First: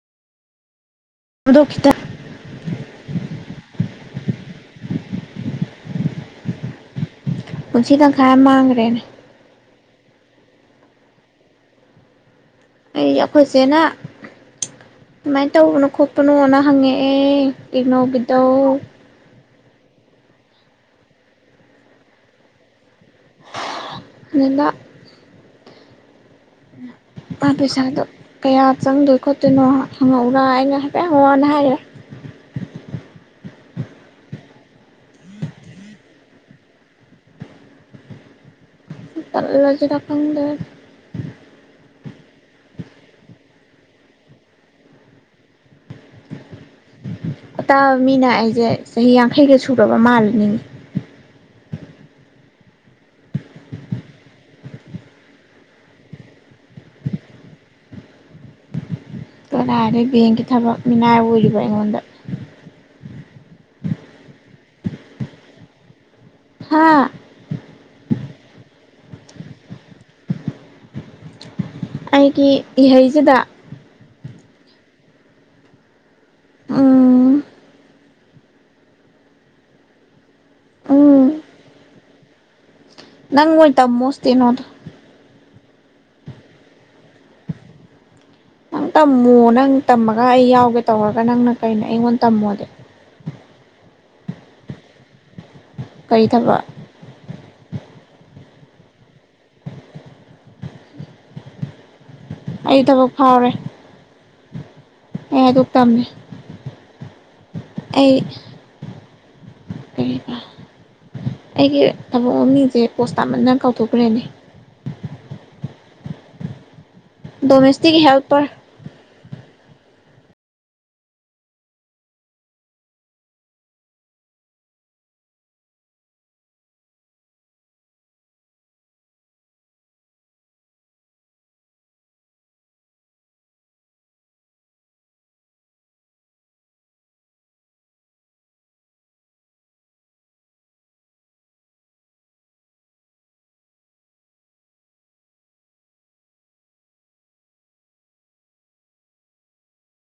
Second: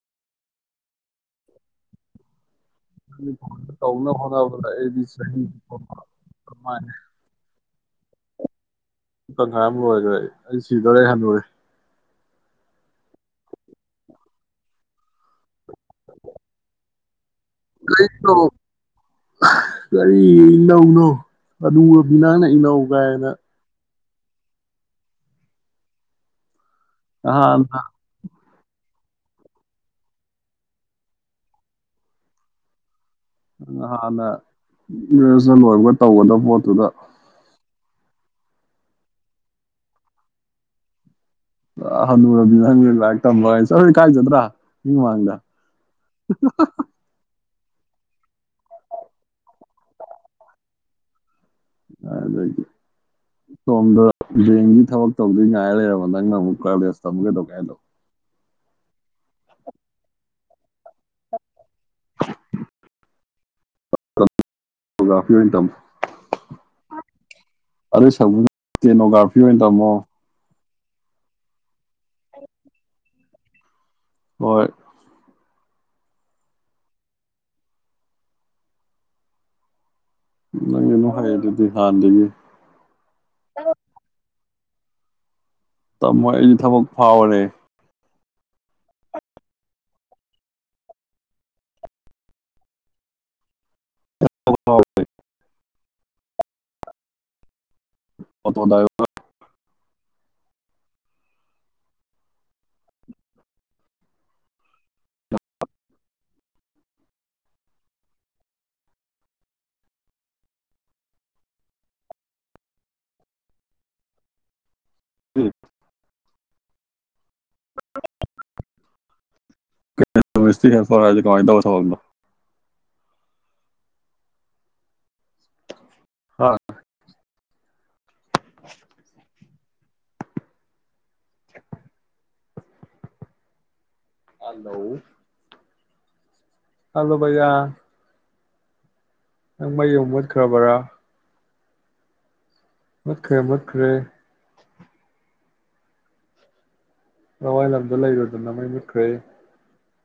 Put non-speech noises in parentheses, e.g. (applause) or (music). ꯑꯗꯣ ꯈꯤꯇꯪ (inaudible) ꯇꯧꯅꯕ ꯍꯣꯠꯅꯕꯗ ꯑꯩꯗꯤ ꯆꯍꯤ ꯆꯨꯞꯄꯃ ꯃꯥꯡꯉꯦ ꯄꯨꯟꯁꯤ ꯇꯡꯈꯥꯏ ꯑꯃ ꯃꯥꯡꯒ꯭ꯔꯦꯅꯦ ꯍꯣꯏ ꯍꯣꯏ ꯑꯩ ꯁꯤꯗꯣꯔꯦ ꯍꯅꯨꯔꯦ ꯑꯩ ꯑꯈꯣꯏꯆꯦꯅ ꯀꯃꯥꯏ ꯇꯧꯕꯅꯣ ꯈꯣꯠꯄꯅꯣꯅ ꯍꯪꯉꯛꯑꯦ ꯏꯒꯅꯧꯒꯤꯗꯣ ꯀꯔꯤ ꯏꯒꯅꯧꯅꯣ ꯍꯅꯨꯔꯕꯤ ꯅꯪꯅ ꯏꯅꯧ ꯀꯥꯏꯅ (unintelligible) ꯃꯥ ꯅꯍꯥꯟꯅ ꯄꯩꯁꯥꯗꯣ ꯀꯌꯥ ꯆꯪꯗꯣꯏ ꯈꯣꯠꯇꯣꯏꯅꯣ ꯍꯪꯉꯛꯎꯔꯥ ꯑꯩꯅ ꯍꯥꯏꯐꯦꯠ ꯍꯪꯉꯛꯑꯣꯅ ꯍꯥꯏꯒꯔꯦ ꯅꯣꯍꯥꯟꯅ ꯒ꯭ꯔꯦꯖꯨꯌꯦꯁꯟ ꯂꯣꯏꯕꯒ ꯇꯧꯒꯗꯕ ꯄꯣꯠꯇꯨꯗ ꯇꯜꯂꯖꯤꯔ ꯈꯪꯗꯦ ꯑ ꯍꯅꯨꯔꯕꯤ ꯅꯪꯅ ꯂꯥꯢꯔꯤꯛ ꯇꯝꯕꯀꯥꯢ ꯆꯂꯨ ꯀꯥꯏꯖꯗ꯭ꯔꯥ ꯃꯤ ꯃꯃꯥꯡꯗ ꯍꯍ ꯑꯇꯥꯕ ꯃꯤꯅ ꯑꯩꯖꯦ ꯆꯍꯤ ꯌꯥꯡꯈꯩꯒ ꯁꯨꯔꯕ ꯃꯥꯜꯂꯅꯤꯃꯤ ꯑꯗꯒꯤ ꯁꯣꯝꯗ ꯕꯦꯡꯒꯤ ꯊꯕꯛ ꯇꯧꯗꯨꯏ ꯉꯥꯏꯔ ꯂꯩꯔꯕ ꯅꯪꯅ ꯑꯃꯨꯛ ꯀꯔꯂꯦꯁ ꯇꯝꯃ ꯀꯩꯗꯧꯒꯦ ꯍꯥꯏꯅꯣ ꯀꯅꯥꯗꯩ ꯕꯦꯡꯛꯀꯤ ꯊꯕꯛ ꯃꯤꯅꯥꯏ ꯑꯣꯏꯔꯤꯕ ꯑꯩꯉꯣꯟꯗ ꯅꯣꯒ꯭ꯔꯥꯐꯤ ꯑꯣꯢꯟ ꯇꯝꯃꯨ ꯍꯥ (unintelligible) ꯇꯦꯅꯣꯒ꯭ꯔꯥꯐꯤ ꯑꯣꯏꯟ ꯇꯝꯃꯣ ꯑꯩꯒꯤ ꯏꯍꯩꯁꯤꯗ ꯍꯣꯢ ꯎꯝꯝ ꯅꯪꯗꯤ ꯑꯗꯨꯝ ꯎꯝ ꯍꯩꯔꯗꯨꯗꯤ ꯍꯥꯟꯗꯒꯤ ꯅꯪ ꯑꯣꯢ ꯇꯝꯃꯣ ꯁ꯭ꯇꯦꯅꯣꯗꯣ ꯇꯝꯃꯣꯏ ꯑꯩꯗꯤ ꯊꯕꯛ ꯐꯥꯎꯔꯦ ꯅꯪ ꯇꯝꯃꯣ ꯅꯪ ꯇꯝꯃꯒ ꯑꯩ ꯌꯥꯎꯒꯦ ꯇꯧꯔꯒ ꯅꯪꯅ ꯀꯩꯅꯣ ꯑꯩꯉꯣꯟ ꯇꯝꯃꯣꯗꯤ (inaudible) ꯀꯩ ꯊꯕꯛ ꯑꯣꯇꯣ ꯗꯥꯢ (inaudible) ꯑꯩ ꯊꯕꯛ ꯐꯥꯎꯔꯦ ꯑꯩ ꯍꯥꯢꯗꯣꯛꯇꯝꯅꯦ ꯑꯩ ꯀꯔꯤ (inaudible) ꯑꯩꯒꯤ ꯊꯕꯛ ꯃꯃꯤꯡꯁꯦ ꯄꯣꯁ ꯇꯥꯃꯟꯗꯅ ꯀꯥꯎꯊꯣꯛꯈ꯭ꯔꯦꯅꯦ (inaudible) ꯗꯣꯃꯦꯁꯇꯤꯛ ꯍꯦꯜꯄ꯭ꯔ (inaudible) ꯗꯣꯃꯦꯁꯇꯤꯛ ꯍꯦꯜꯄ꯭ꯔ ꯍꯥꯢꯁꯦ ꯀꯃꯥꯢ ꯇꯧꯕ ꯊꯕꯛꯅꯣ ꯍꯥ (inaudible) ꯍꯥꯂꯣ ꯍꯜꯂꯣ ꯕꯌꯥ ꯅꯪ ꯃꯩ ꯑꯃꯨꯛ ꯃꯨꯠꯈ꯭ꯔꯕꯔꯥ ꯃꯨꯠꯈ꯭ꯔꯦ ꯃꯨꯠꯈ꯭ꯔꯦ ꯂꯋꯥꯏ ꯂꯝꯗ ꯂꯩꯔꯨꯗꯅ ꯃꯩ ꯃꯨꯠꯈ꯭ꯔꯦ